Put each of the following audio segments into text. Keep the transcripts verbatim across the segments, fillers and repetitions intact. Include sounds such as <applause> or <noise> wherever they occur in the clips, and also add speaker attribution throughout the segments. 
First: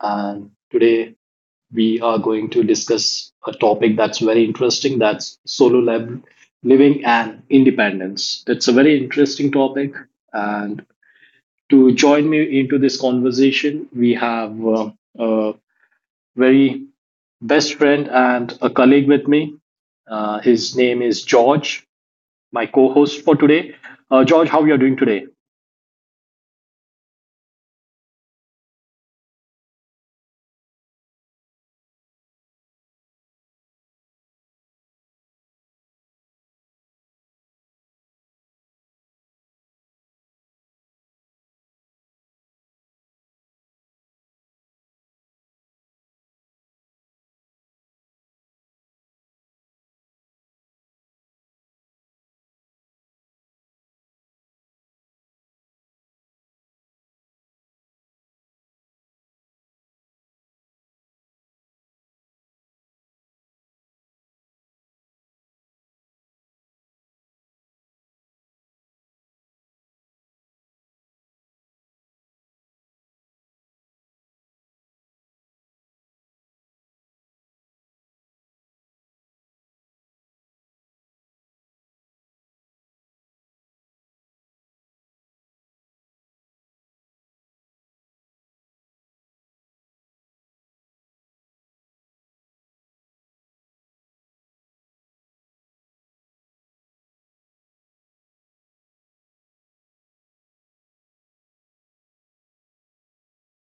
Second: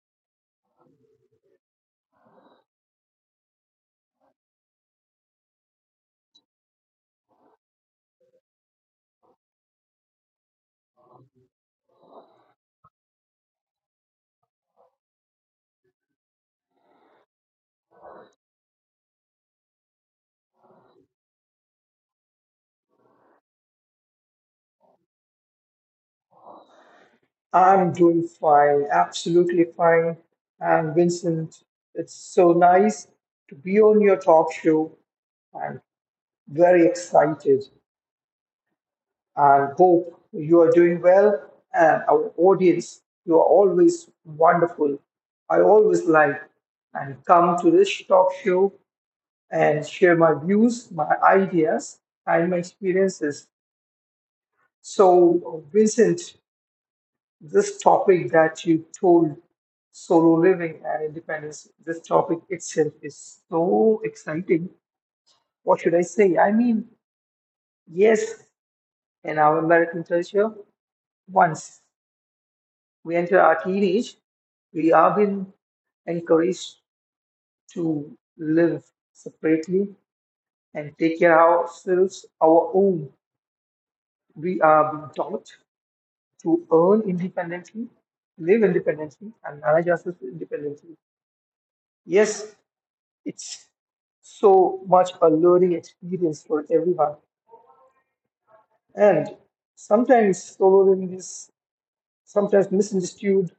Speaker 1: and today we are going to discuss a topic that's very interesting, that's solo lab living and independence. It's a very interesting topic, and to join me into this conversation, we have uh, a very best friend and a colleague with me. Uh, his name is George, my co host for today. Uh, George, how are you doing today?
Speaker 2: I'm doing fine, absolutely fine. And Vincent, it's so nice to be on your talk show. I'm very excited and hope you are doing well. And our audience, you are always wonderful. I always like and come to this talk show and share my views, my ideas, and my experiences. So, Vincent, this topic that you told, solo living and independence, this topic itself is so exciting. What should I say? I mean, yes. In our American culture, once we enter our teenage, we are being encouraged to live separately and take care of ourselves, our own. We are being taught to earn independently, live independently, and manage ourselves independently. Yes. It's so much alluring experience for everyone. And sometimes solo is sometimes misunderstood.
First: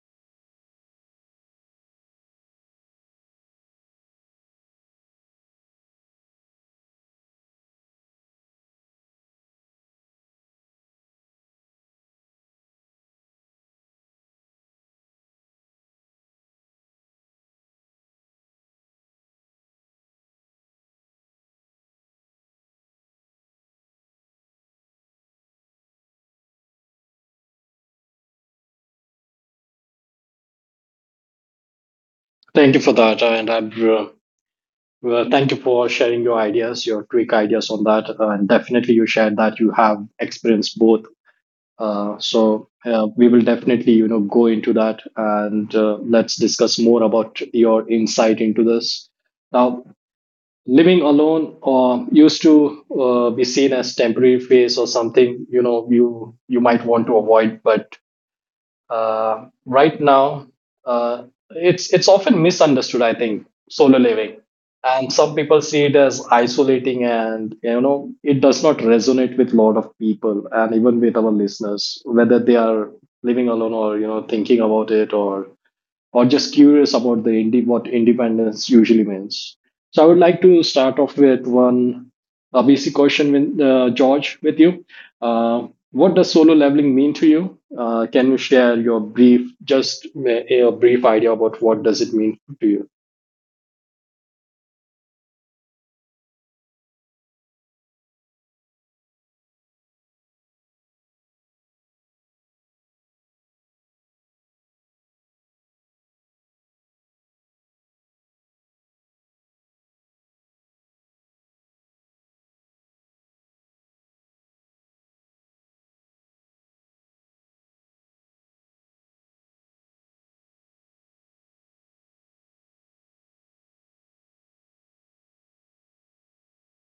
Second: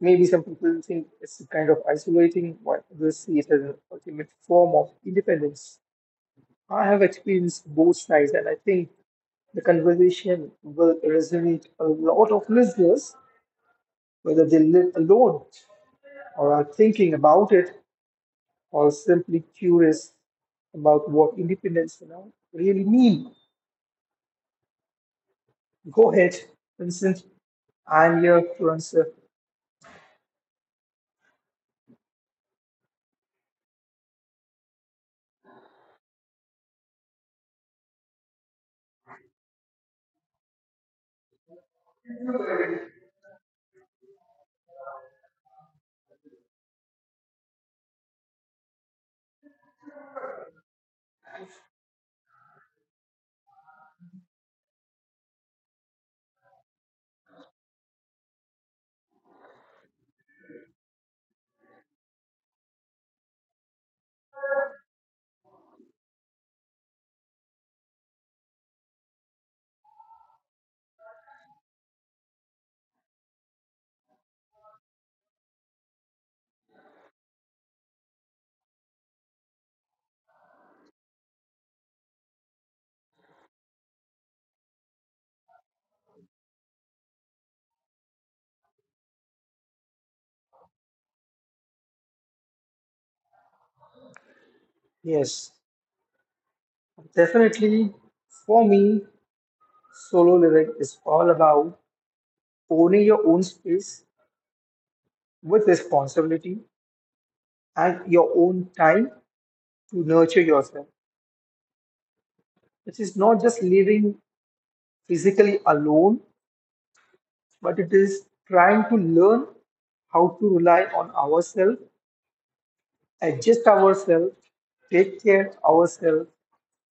Speaker 2: Maybe some people think it's kind of isolating, while others see it as an ultimate form of independence. I have experienced both sides, and I think the conversation will resonate a lot of listeners, whether they live alone or are thinking about it or simply curious about what independence you know, really means. Go ahead, Vincent. I'm your influencer.
Speaker 1: Thank you for that, uh, and I'm, uh, well, thank you for sharing your ideas, your quick ideas on that, uh, and definitely you shared that you have experienced both. Uh, so uh, we will definitely, you know, go into that, and uh, let's discuss more about your insight into this. Now, living alone uh, used to uh, be seen as temporary phase or something, you know, you you might want to avoid, but uh, right now, uh, it's it's often misunderstood. I think solo living, and some people see it as isolating, and you know it does not resonate with a lot of people, and even with our listeners, whether they are living alone or you know thinking about it or or just curious about the indi- what independence usually means. So I would like to start off with one uh, basic question, with, uh, George, with you. Uh, what does solo leveling mean to you? Uh, can you share your brief, just uh, a brief idea about what does it mean to you?
Speaker 2: Yes, definitely. For me, solo living is all about owning your own space with responsibility and your own time to nurture yourself. It is not just living physically alone, but it is trying to learn how to rely on ourselves, adjust ourselves, take care of ourselves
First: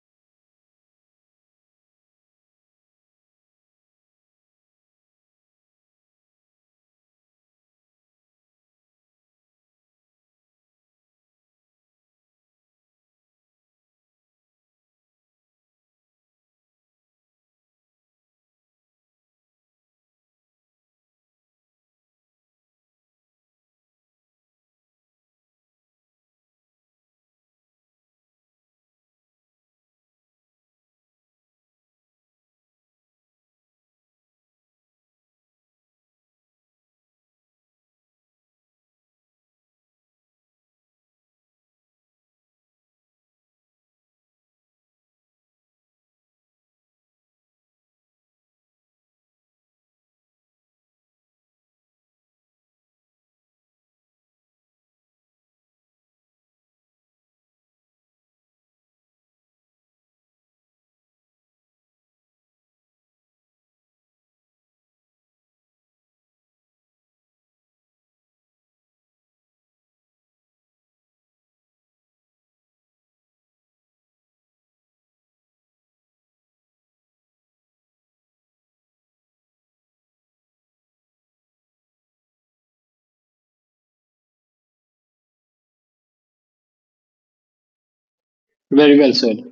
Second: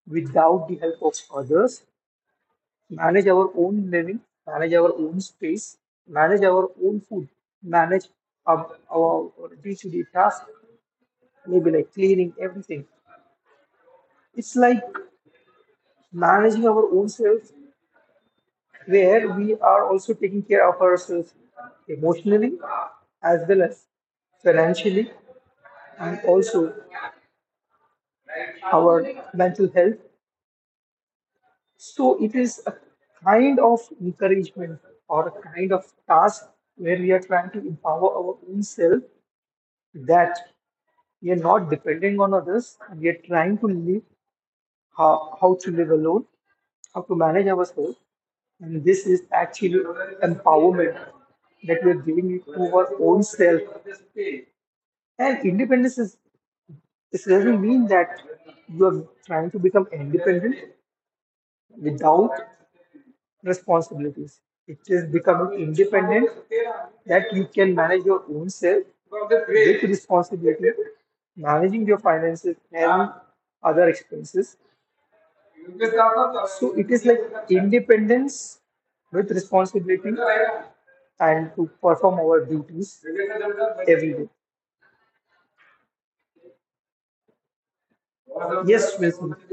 Speaker 2: without the help of others, manage our own living, manage our own space, manage our own food, manage our our day-to-day task, maybe like cleaning everything. It's like managing our own selves, where we are also taking care of ourselves emotionally as well as financially and also our mental health. So it is a kind of encouragement or a kind of task where we are trying to empower our own self, that we are not depending on others and we are trying to live, how, how to live alone, how to manage ourselves. And this is actually empowerment that we are giving it to our own self. And independence is, this doesn't mean that you are trying to become independent without responsibilities. It is becoming independent that you can manage your own self with responsibility, managing your finances and other expenses. So it is like independence with responsibility and to perform our duties every day. Yes,
Speaker 1: Very well
Speaker 2: Wilson.
Speaker 1: said.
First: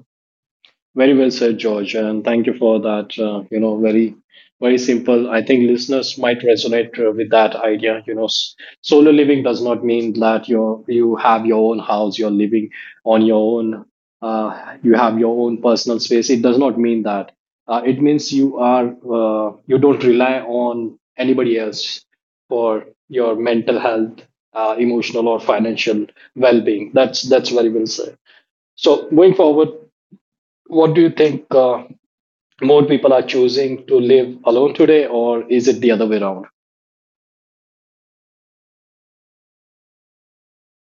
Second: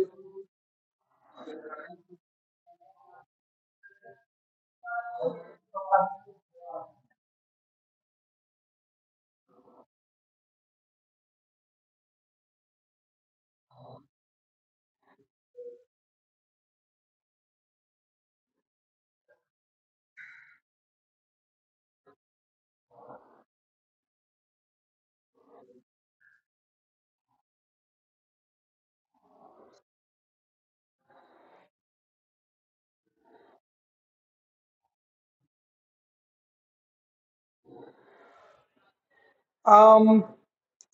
Speaker 1: Very well said, George, and thank you for that. Uh, you know, very, very simple. I think listeners might resonate uh, with that idea. You know, s- solo living does not mean that you you have your own house, you're living on your own, uh, you have your own personal space. It does not mean that. Uh, it means you are uh, you don't rely on anybody else for your mental health, uh, emotional or financial well-being. That's that's very well said. So going forward, what do you think uh, more people are choosing to live alone today, or is it the other way around?
Speaker 2: Um,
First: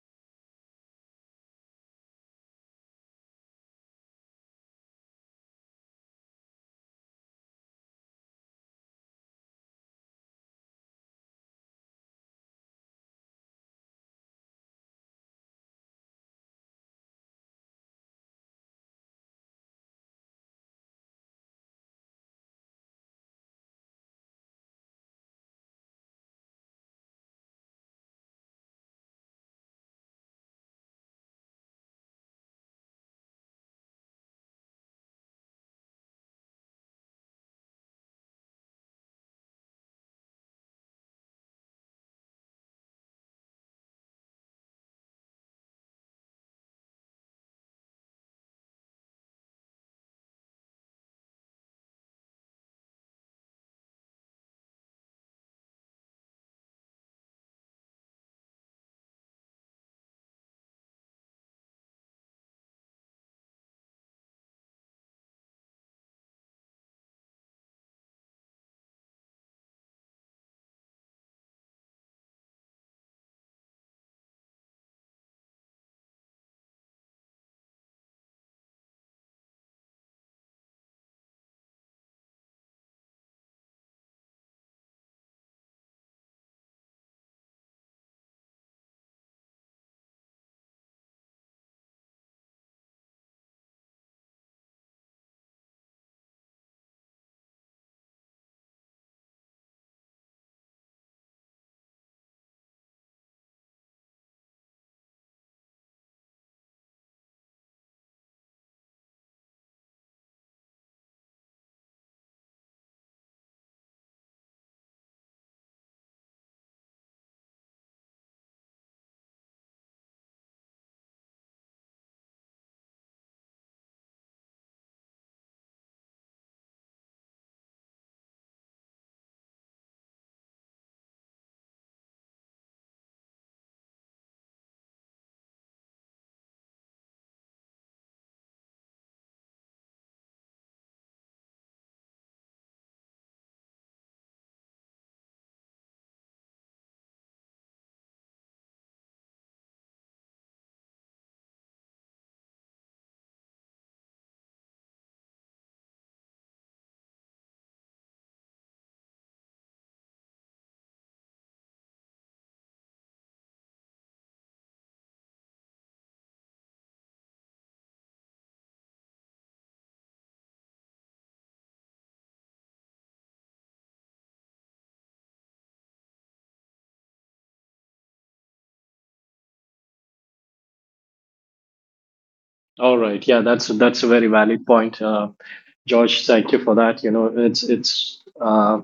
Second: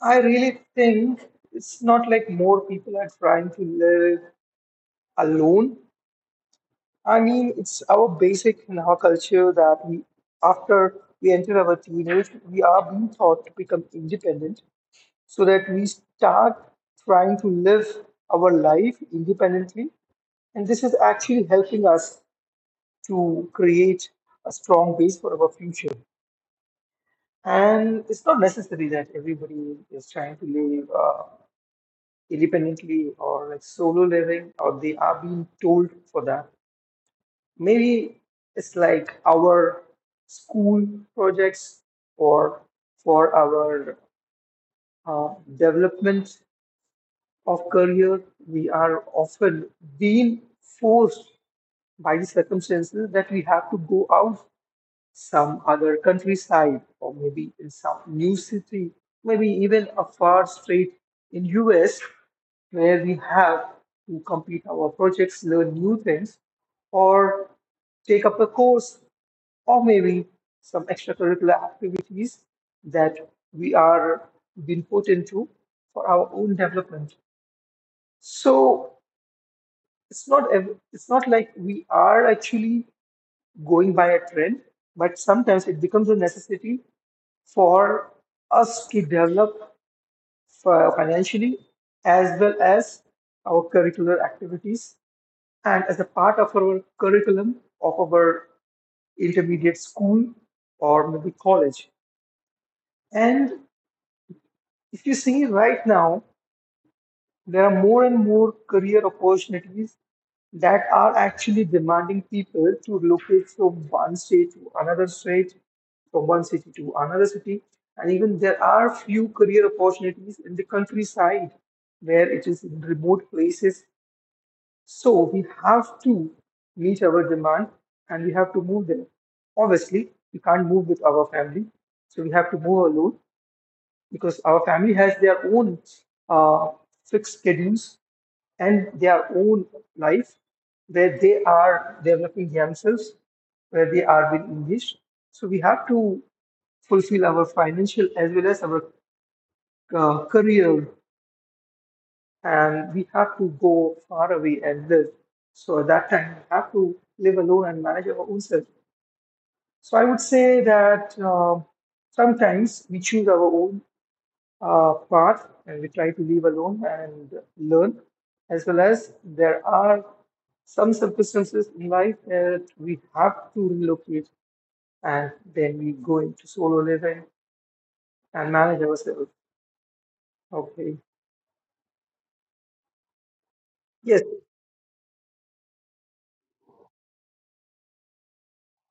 Speaker 2: I really think it's not like more people are trying to live alone. I mean, it's our basic in our culture that we, after we enter our teenage, we are being taught to become independent so that we start trying to live our life independently. And this is actually helping us to create a strong base for our future. And it's not necessary that everybody is trying to live uh, independently or like solo living, or they are being told for that. Maybe it's like our school projects or for our uh, development of career. We are often being forced by the circumstances that we have to go out some other countryside or maybe in some new city, maybe even a far state in U S where we have to complete our projects, learn new things, or take up a course or maybe some extracurricular activities that we are being put into for our own development. So it's not ev- it's not like we are actually going by a trend, but sometimes it becomes a necessity for us to develop fi- financially as well as our curricular activities and as a part of our curriculum of our intermediate school or maybe college. And if you see right now, there are more and more career opportunities that are actually demanding people to relocate from one state to another state, from one city to another city. And even there are few career opportunities in the countryside where it is in remote places. So we have to meet our demand and we have to move there. Obviously, we can't move with our family, so we have to move alone because our family has their own uh, fixed schedules and their own life where they are developing themselves, where they are being engaged. So we have to fulfill our financial as well as our uh, career, and we have to go far away and live. So at that time, we have to live alone and manage our own self. So I would say that uh, sometimes we choose our own uh, path and we try to leave alone and learn, as well as there are some circumstances in life that we have to relocate and then we go into solo living and manage ourselves. Okay.
Speaker 1: All right. Yeah, that's that's a
Speaker 2: Yes.
Speaker 1: very valid point, uh, George. Thank you for that. You know, it's it's. Uh,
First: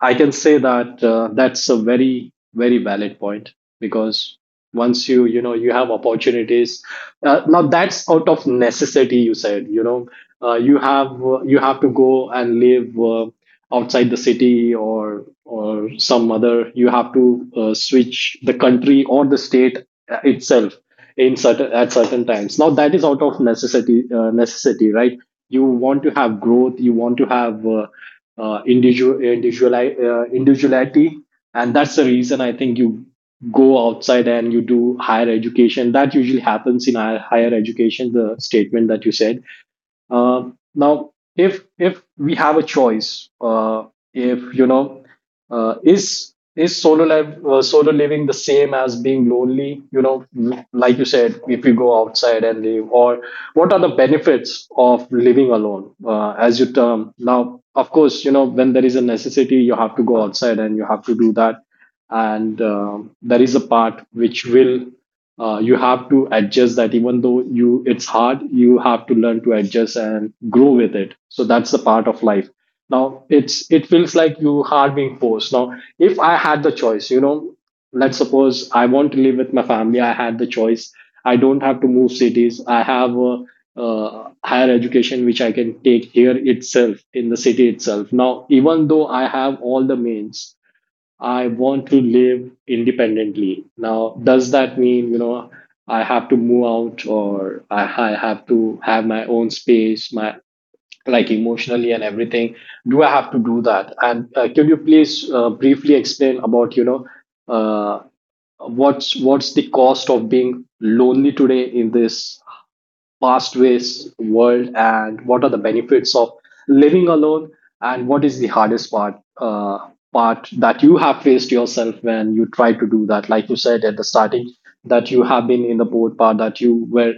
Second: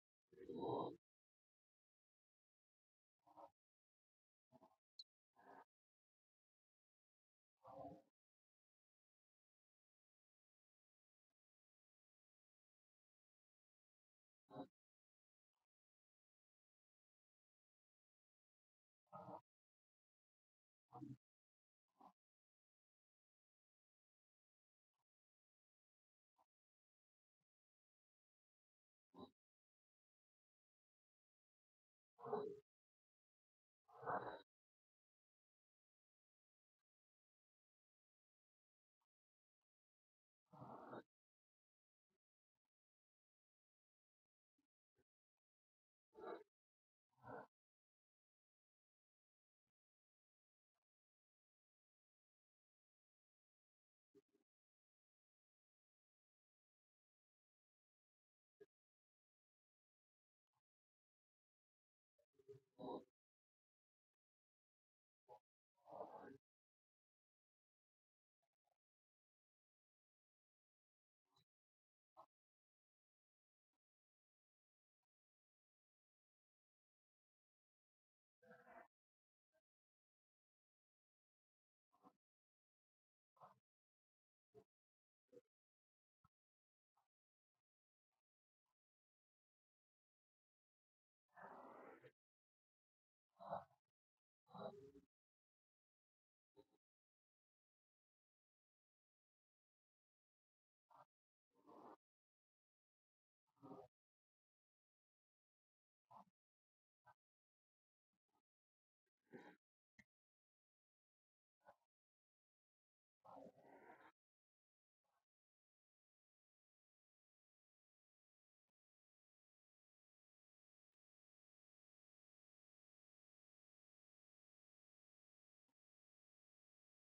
Speaker 1: I can say that uh, that's a very very valid point because once you you know you have opportunities. Uh, now that's out of necessity. You said you know uh, you have uh, you have to go and live, uh, outside the city or or some other, you have to uh, switch the country or the state uh, itself in certain at certain times. Now that is out of necessity, uh, necessity, right? You want to have growth, you want to have uh, uh, individual individual uh, individuality, and that's the reason I think you go outside and you do higher education. That usually happens in higher higher education, the statement that you said. uh, Now, if if we have a choice, uh, if you know, uh, is is solo life, uh, solo living the same as being lonely? You know, like you said, if you go outside and live, or what are the benefits of living alone, uh, as you term? Now, of course, you know when there is a necessity, you have to go outside and you have to do that, and um, there is a part which will, uh, you have to adjust that. Even though you it's hard, you have to learn to adjust and grow with it, so that's the part of life. Now it's it feels like you are being forced. Now if I had the choice, you know, let's suppose I want to live with my family, I had the choice, I don't have to move cities, I have a uh, higher education which I can take here itself in the city itself. Now even though I have all the means, I want to live independently. Now, does that mean, you know, I have to move out, or I, I have to have my own space, my, like, emotionally and everything? Do I have to do that? And uh, could you please uh, briefly explain about, you know, uh, what's what's the cost of being lonely today in this fast paced world, and what are the benefits of living alone, and what is the hardest part uh, part that you have faced yourself when you try to do that? Like you said at the starting, that you have been in the boat part, that you were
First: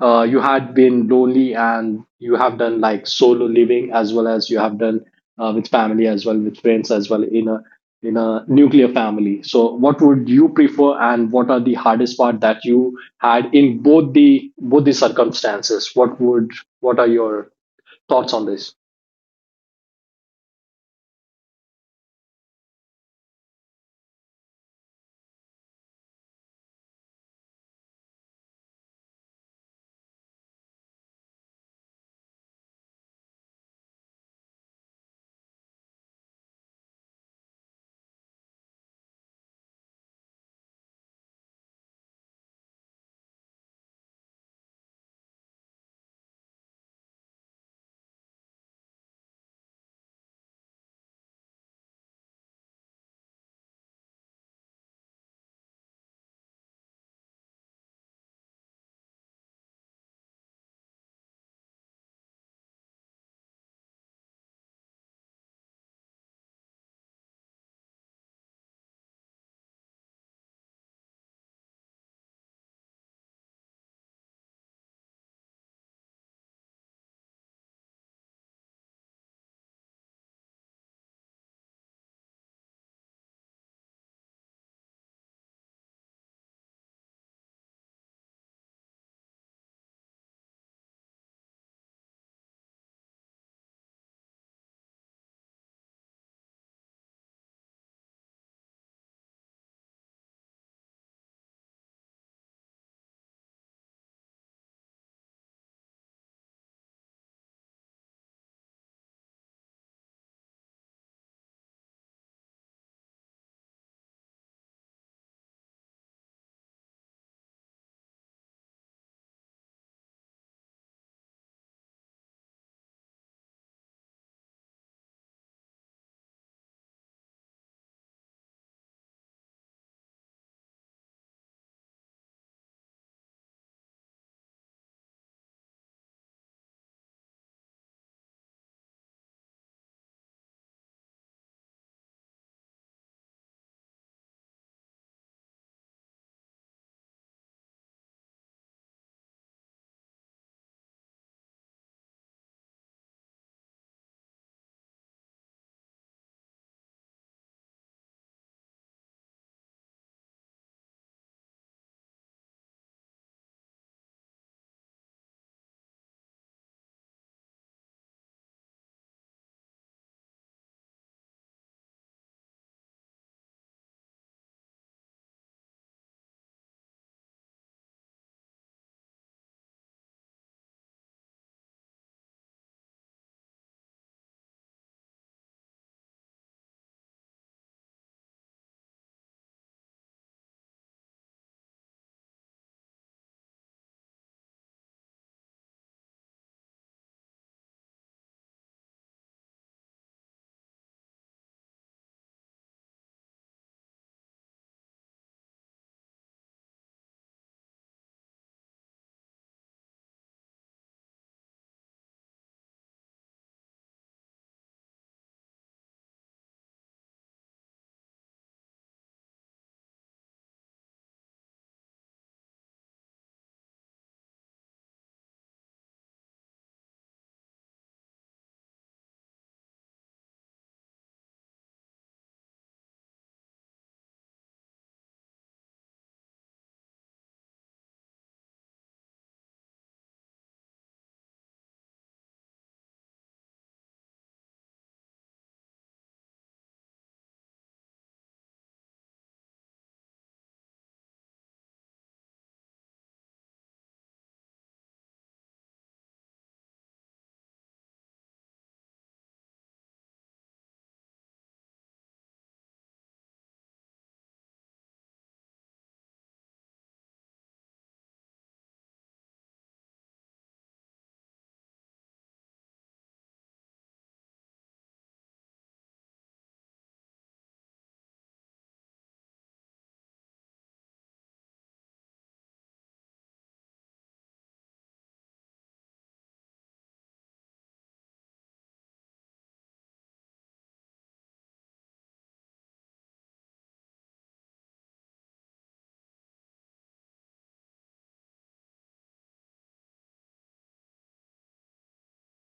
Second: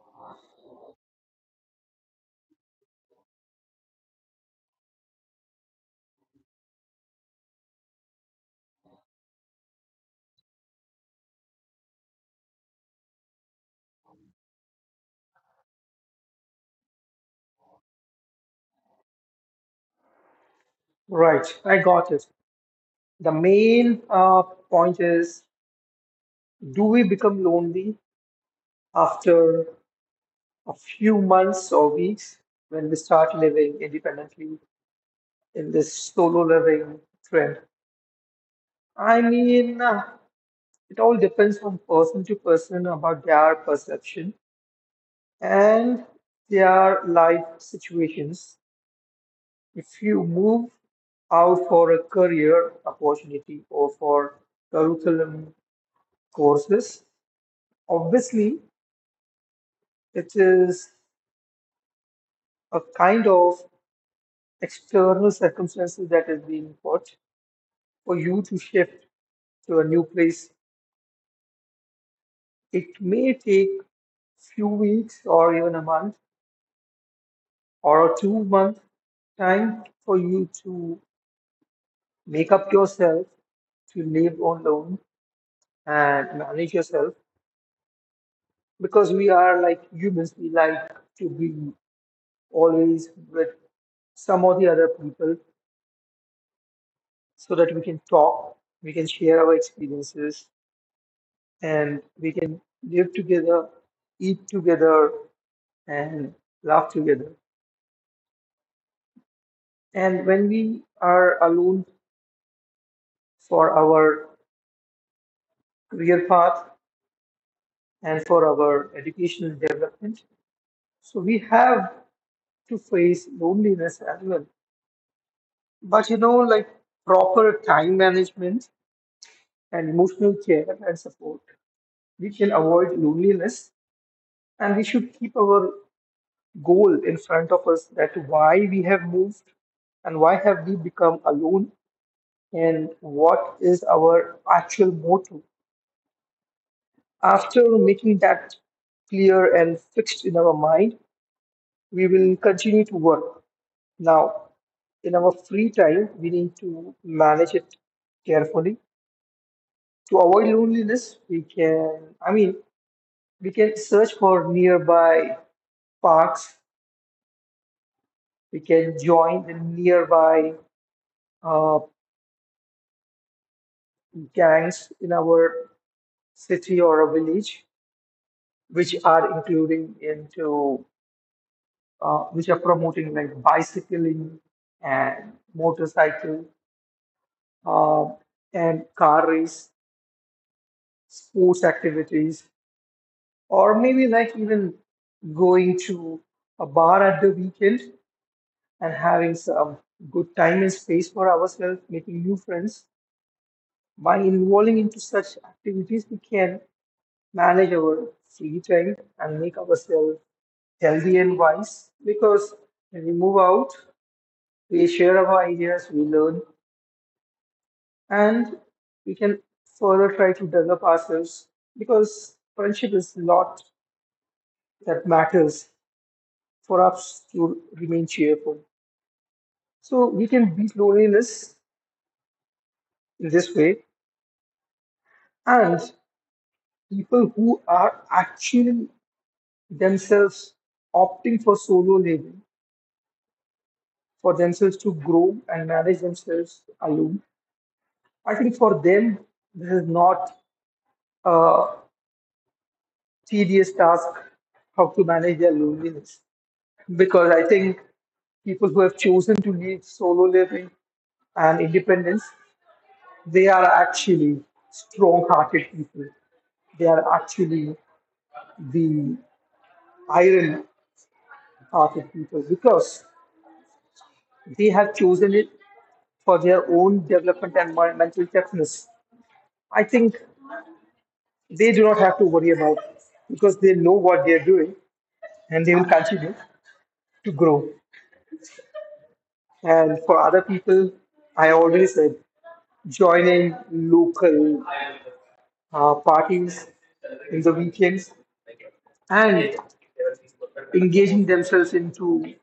Speaker 1: uh, you had been lonely, and you have done like solo living, as well as you have done uh, with family, as well with friends, as well in a in a nuclear family. So what would you prefer, and what are the hardest part that you had in both the both the circumstances? What would what are your thoughts on this?
Speaker 2: Right, I got it. The main uh, point is, do we become lonely after a few months or weeks when we start living independently in this solo living trend? I mean, uh, it all depends on person to person about their perception and their life situations. If you move out for a career opportunity or for curriculum courses, obviously it is a kind of external circumstances that is being put for you to shift to a new place. It may take few weeks or even a month or a two month time for you to make up yourself to live alone and manage yourself, because we are like humans, we like to be always with some or the other people so that we can talk, we can share our experiences, and we can live together, eat together, and laugh together. And when we are alone for our career path and for our educational development, so we have to face loneliness as well. But you know, like proper time management and emotional care and support, we can avoid loneliness, and we should keep our goal in front of us, that why we have moved and why have we become alone and what is our actual motto. After making that clear and fixed in our mind, we will continue to work. Now, in our free time, we need to manage it carefully. To avoid loneliness, we can, I mean, we can search for nearby parks, we can join the nearby uh, gangs in our city or a village, which are including into, uh, which are promoting like bicycling and motorcycle uh, and car race, sports activities, or maybe like even going to a bar at the weekend and having some good time and space for ourselves, making new friends. By involving into such activities, we can manage our free time and make ourselves healthy and wise, because when we move out, we share our ideas, we learn, and we can further try to develop ourselves because friendship is a lot that matters for us to remain cheerful. So we can beat loneliness in this way. And people who are actually themselves opting for solo living, for themselves to grow and manage themselves alone, I think for them, this is not a tedious task how to manage their loneliness. Because I think people who have chosen to live solo living and independence, they are actually strong hearted people. They are actually the iron hearted people because they have chosen it for their own development and mental toughness. I think they do not have to worry about it because they know what they're doing and they will continue to grow. And for other people, I already said, joining local uh, parties in the weekends and engaging themselves into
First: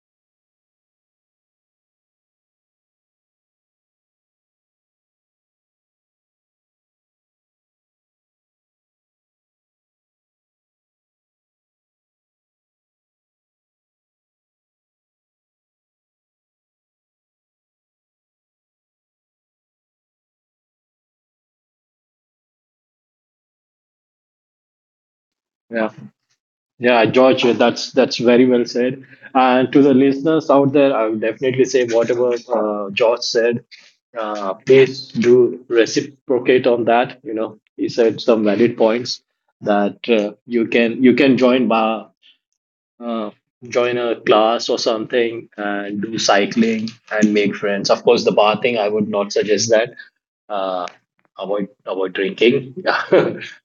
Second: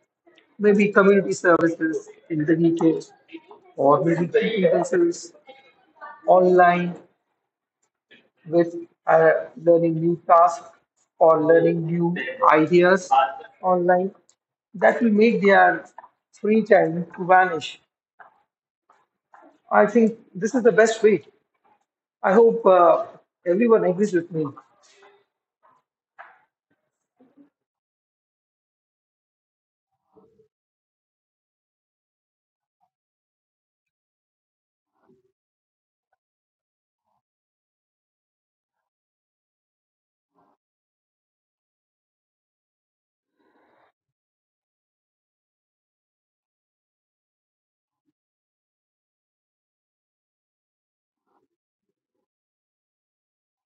Speaker 2: maybe community services in the details, or maybe keeping themselves online with uh, learning new tasks or learning new ideas online, that will make their free time to vanish. I think this is the best way. I hope uh, everyone agrees with me.
Speaker 1: Yeah. Yeah, George, that's that's very well said. And to the listeners out there, I would definitely say whatever uh, George said, uh, please do reciprocate on that. You know, he said some valid points that uh, you can you can join bar, uh, join a class or something, and do cycling and make friends. Of course, the bar thing, I would not suggest that. Uh, avoid avoid drinking, <laughs>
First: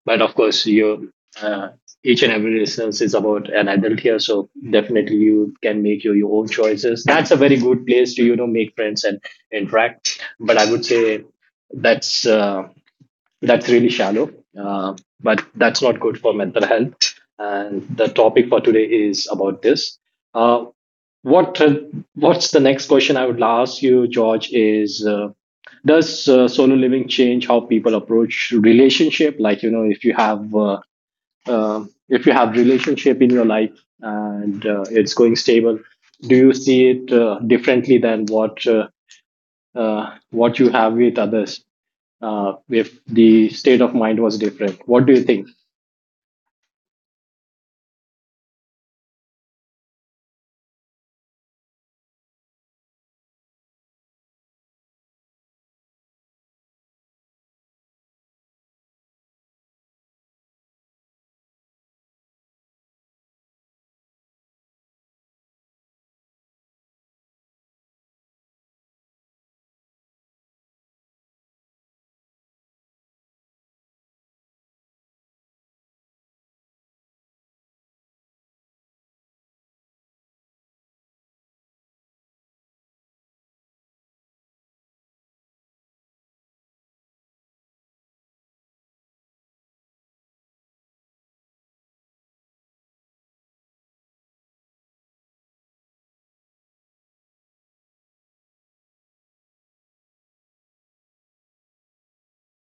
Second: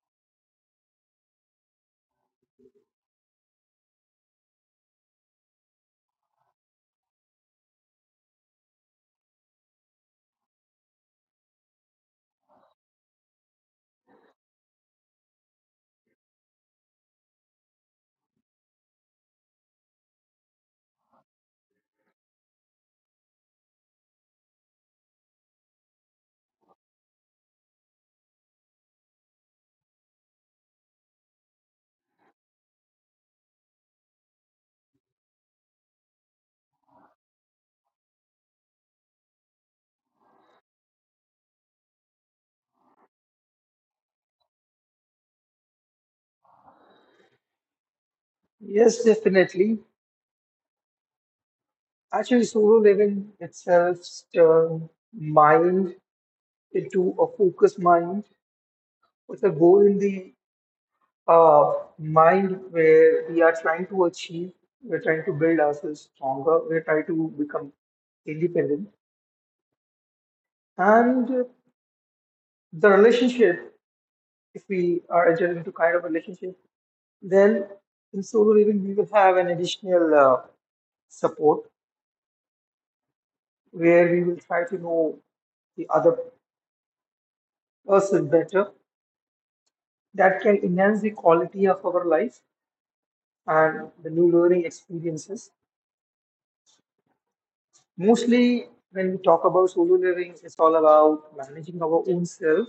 Speaker 1: but of course, you, uh, each and every instance is about an adult here, so definitely you can make your, your own choices. That's a very good place to you know make friends and interact. But I would say that's uh, that's really shallow, uh, but that's not good for mental health. And the topic for today is about this. Uh, what uh, What's the next question I would ask you, George? Is uh, does uh, solo living change how people approach relationship? Like you know, if you have uh, uh, if you have relationship in your life, and uh, it's going stable, do you see it uh, differently than what uh, uh, what you have with others uh, if the state of mind was different? What do you think?
Speaker 2: Yes, definitely. Actually, solo living itself turns mind into a focused mind with a goal in the uh, mind, where we are trying to achieve, we're trying to build ourselves stronger, we're trying to become independent. And the relationship, if we are entering into kind of relationship, then in solo living, we will have an additional uh, support where we will try to know the other person better, that can enhance the quality of our life and the new learning experiences. Mostly when we talk about solo living, it's all about managing our own self.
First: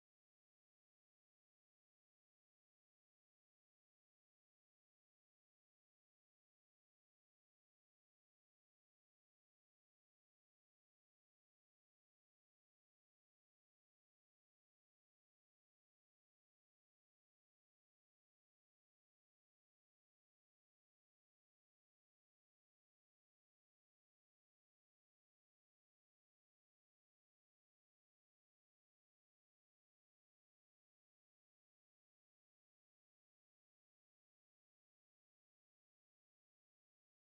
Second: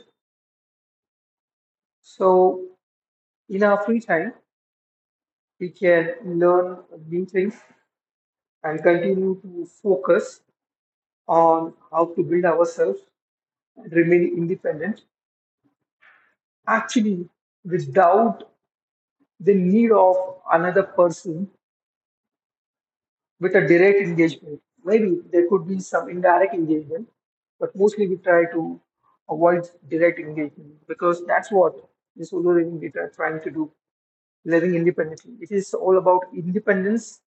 Speaker 2: So in our free time, we can learn new things and continue to focus on how to build ourselves and remain independent, actually without the need of another person with a direct engagement. Maybe there could be some indirect engagement, but mostly we try to avoid direct engagement, because that's what the solo living we are trying to do, living independently. It is all about independence.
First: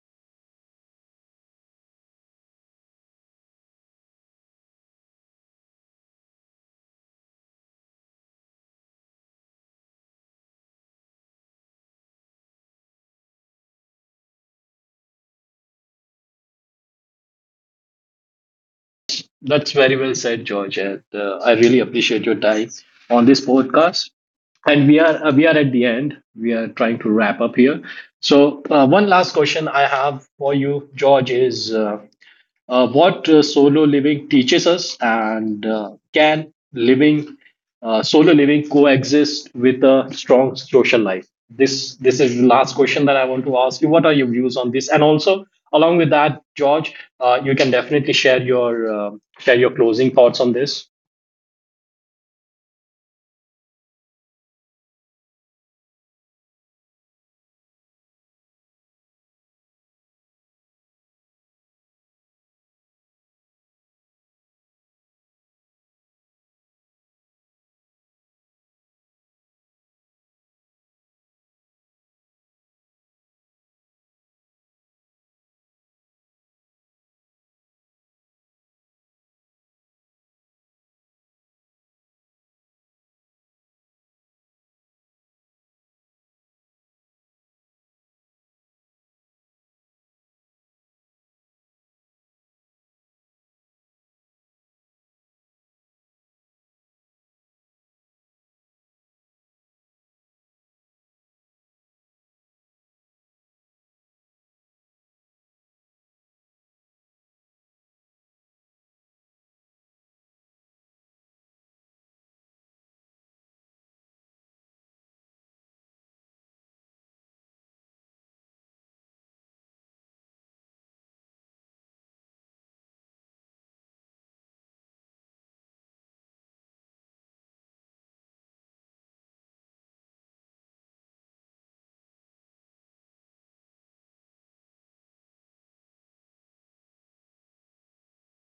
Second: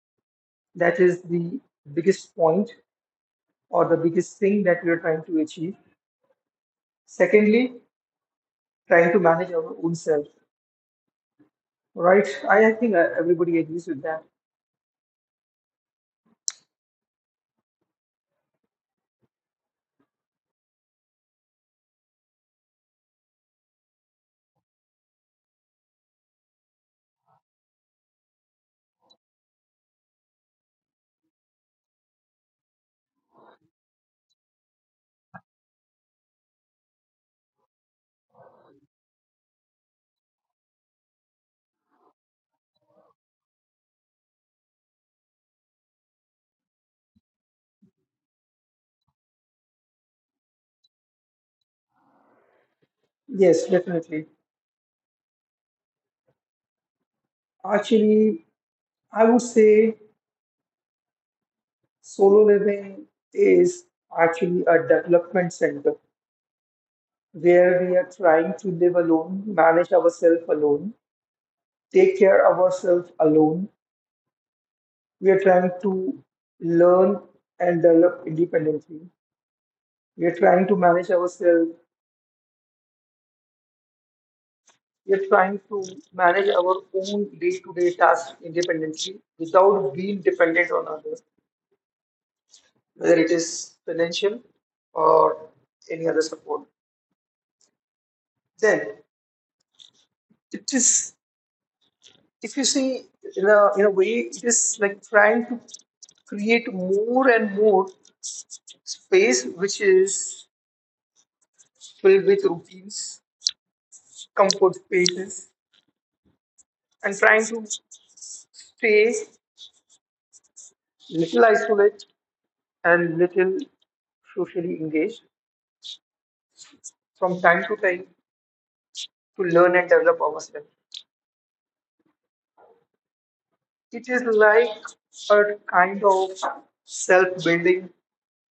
Speaker 2: That is the biggest point or the biggest thing that we are trying to achieve. Secondly, trying to manage our own self. Right? I I think uh, everybody agrees with that.
Speaker 1: That's very well said, George. And, uh, I really appreciate your time on this podcast. And we are uh, we are at the end. We are trying to wrap up here. So uh, one last question I have for you, George, is uh, uh, what uh, solo living teaches us, and uh, can living uh, solo living coexist with a strong social life? this this is the last question that I want to ask you. What are your views on this? And also along with that, George, uh, you can definitely share your uh, share your closing thoughts on this.
Speaker 2: Yes, definitely. Actually, I would say, solo living is actually a development center where we are trying to live alone, manage ourselves alone, take care of ourselves alone. We are trying to learn and develop independently. We are trying to manage ourselves. We are trying to manage our own day-to-day tasks independently without being dependent on others, whether it is financial or any other support. Then it is, if you see, in a, in a way it is like trying to create more and more space, which is filled with routines, comfort spaces, and trying to stay little isolated and little socially engaged from time to time to learn and develop ourselves. It is like a kind of self building,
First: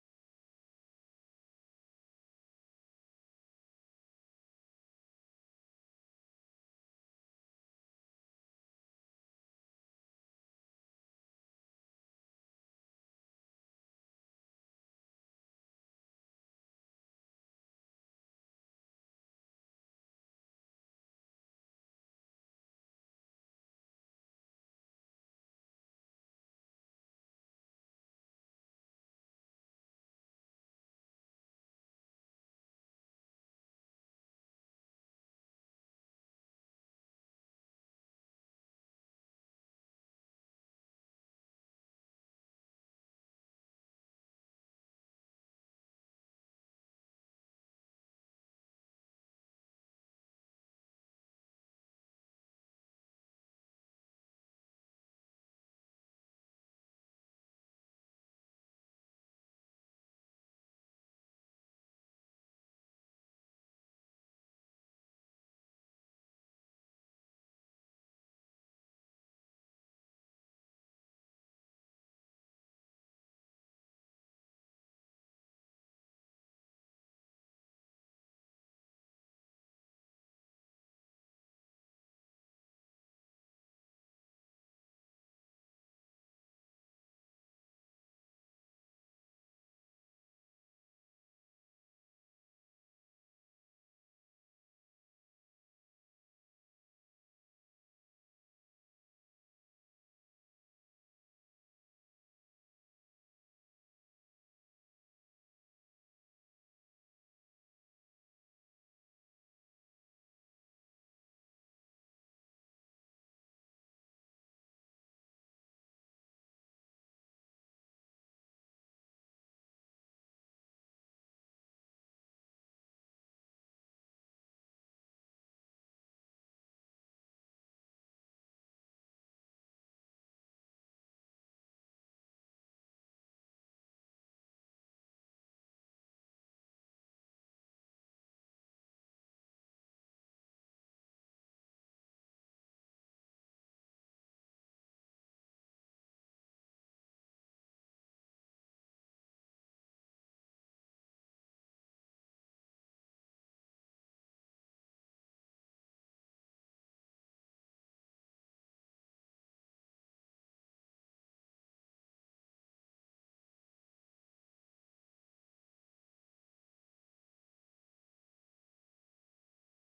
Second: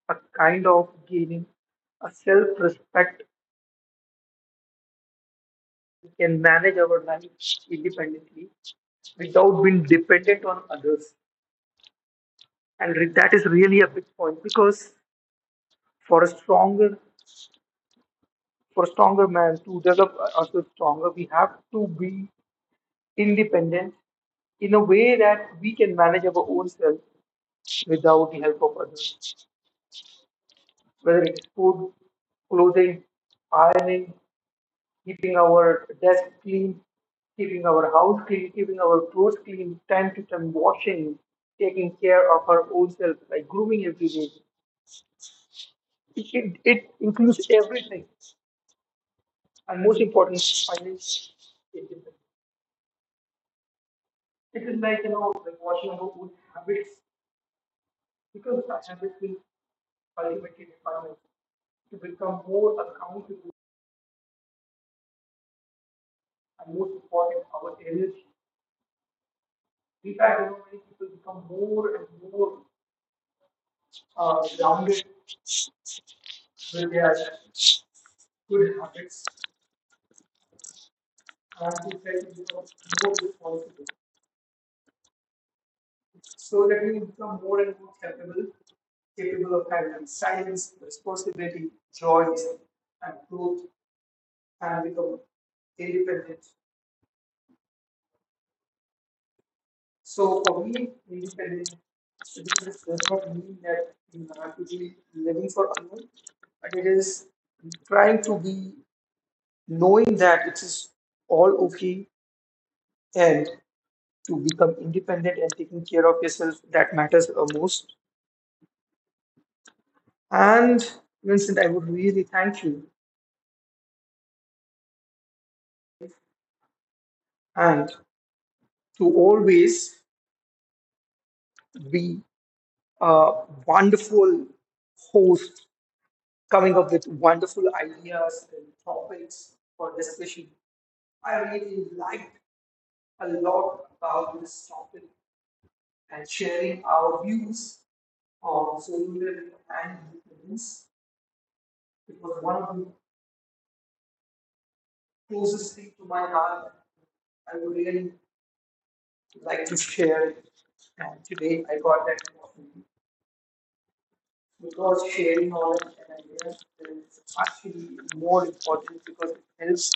Speaker 2: a kind of gaining a self respect, can manage our life independently without being dependent on others. And re- that is really a big point, because for a stronger for a stronger man to develop ourselves stronger, we have to be independent in a way that we can manage our own self without the help of others, whether it's food, clothing, ironing, keeping our desk clean, keeping our house clean, keeping our clothes clean, time to time washing, taking care of our own self, like grooming every day. It, it, it includes everything. And most important, finance. It is, it is like, you know, like washing our own habits, because our habits will ultimately define us to become more accountable, and most important, our energy. In fact, you know, many people become more and more uh, grounded, where they are good habits and to try to become more responsible, so that we become more and more capable, capable of having silence, responsibility, joy, and growth, and become independent. So for me, independent citizens does not mean that you have to be living for others, but it is trying to be, knowing that it is all okay, and to become independent and taking care of yourself that matters uh, most. And Vincent, I would really thank you, and to always be a wonderful host coming up with wonderful ideas and topics for discussion. I really liked a lot about this topic and sharing our views on solar and independence. It was one of the closest thing to my heart. I would really like to share it. And today I got that opportunity, because sharing knowledge and ideas is actually more important because it helps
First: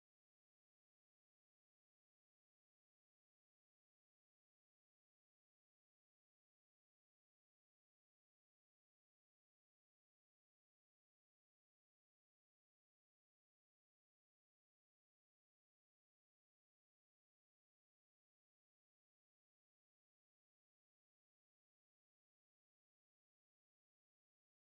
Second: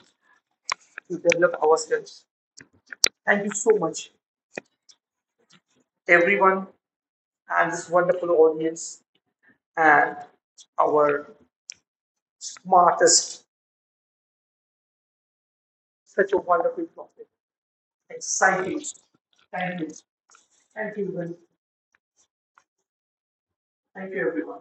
Speaker 2: to develop ourselves. Thank you so much, everyone, and this wonderful audience, and our smartest, such a wonderful topic. Exciting. Thank you. Thank you, everyone. Thank you, everyone.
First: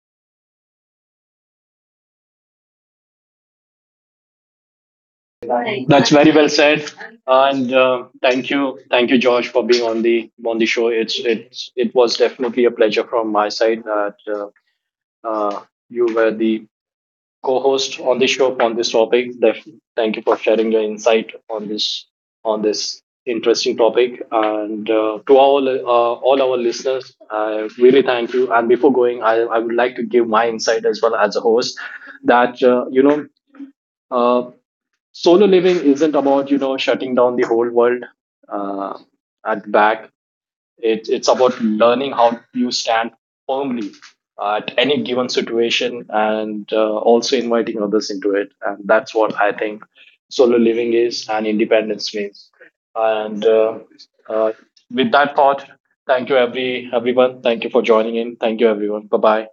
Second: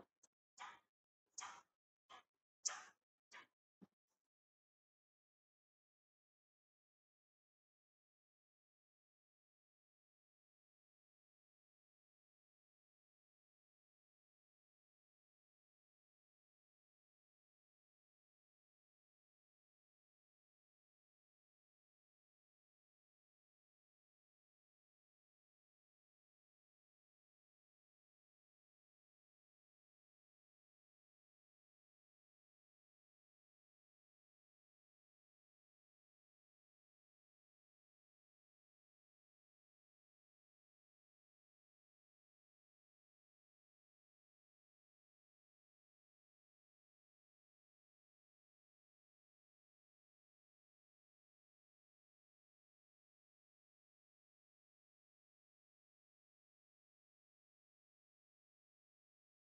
Speaker 1: That's very well said, and uh, thank you thank you, George, for being on the on the show. it's it's it was definitely a pleasure from my side that uh, uh, you were the co-host on the show on this topic. Def- Thank you for sharing your insight on this on this interesting topic. And uh, to all uh, all our listeners, I really thank you. And before going, I, I would like to give my insight as well as a host that uh, you know uh, solo living isn't about you know shutting down the whole world uh, at back. It, it's about learning how you stand firmly uh, at any given situation, and uh, also inviting others into it. And that's what I think solo living is and independence means. And uh, uh, with that thought, thank you, every everyone. Thank you for joining in. Thank you, everyone. Bye bye.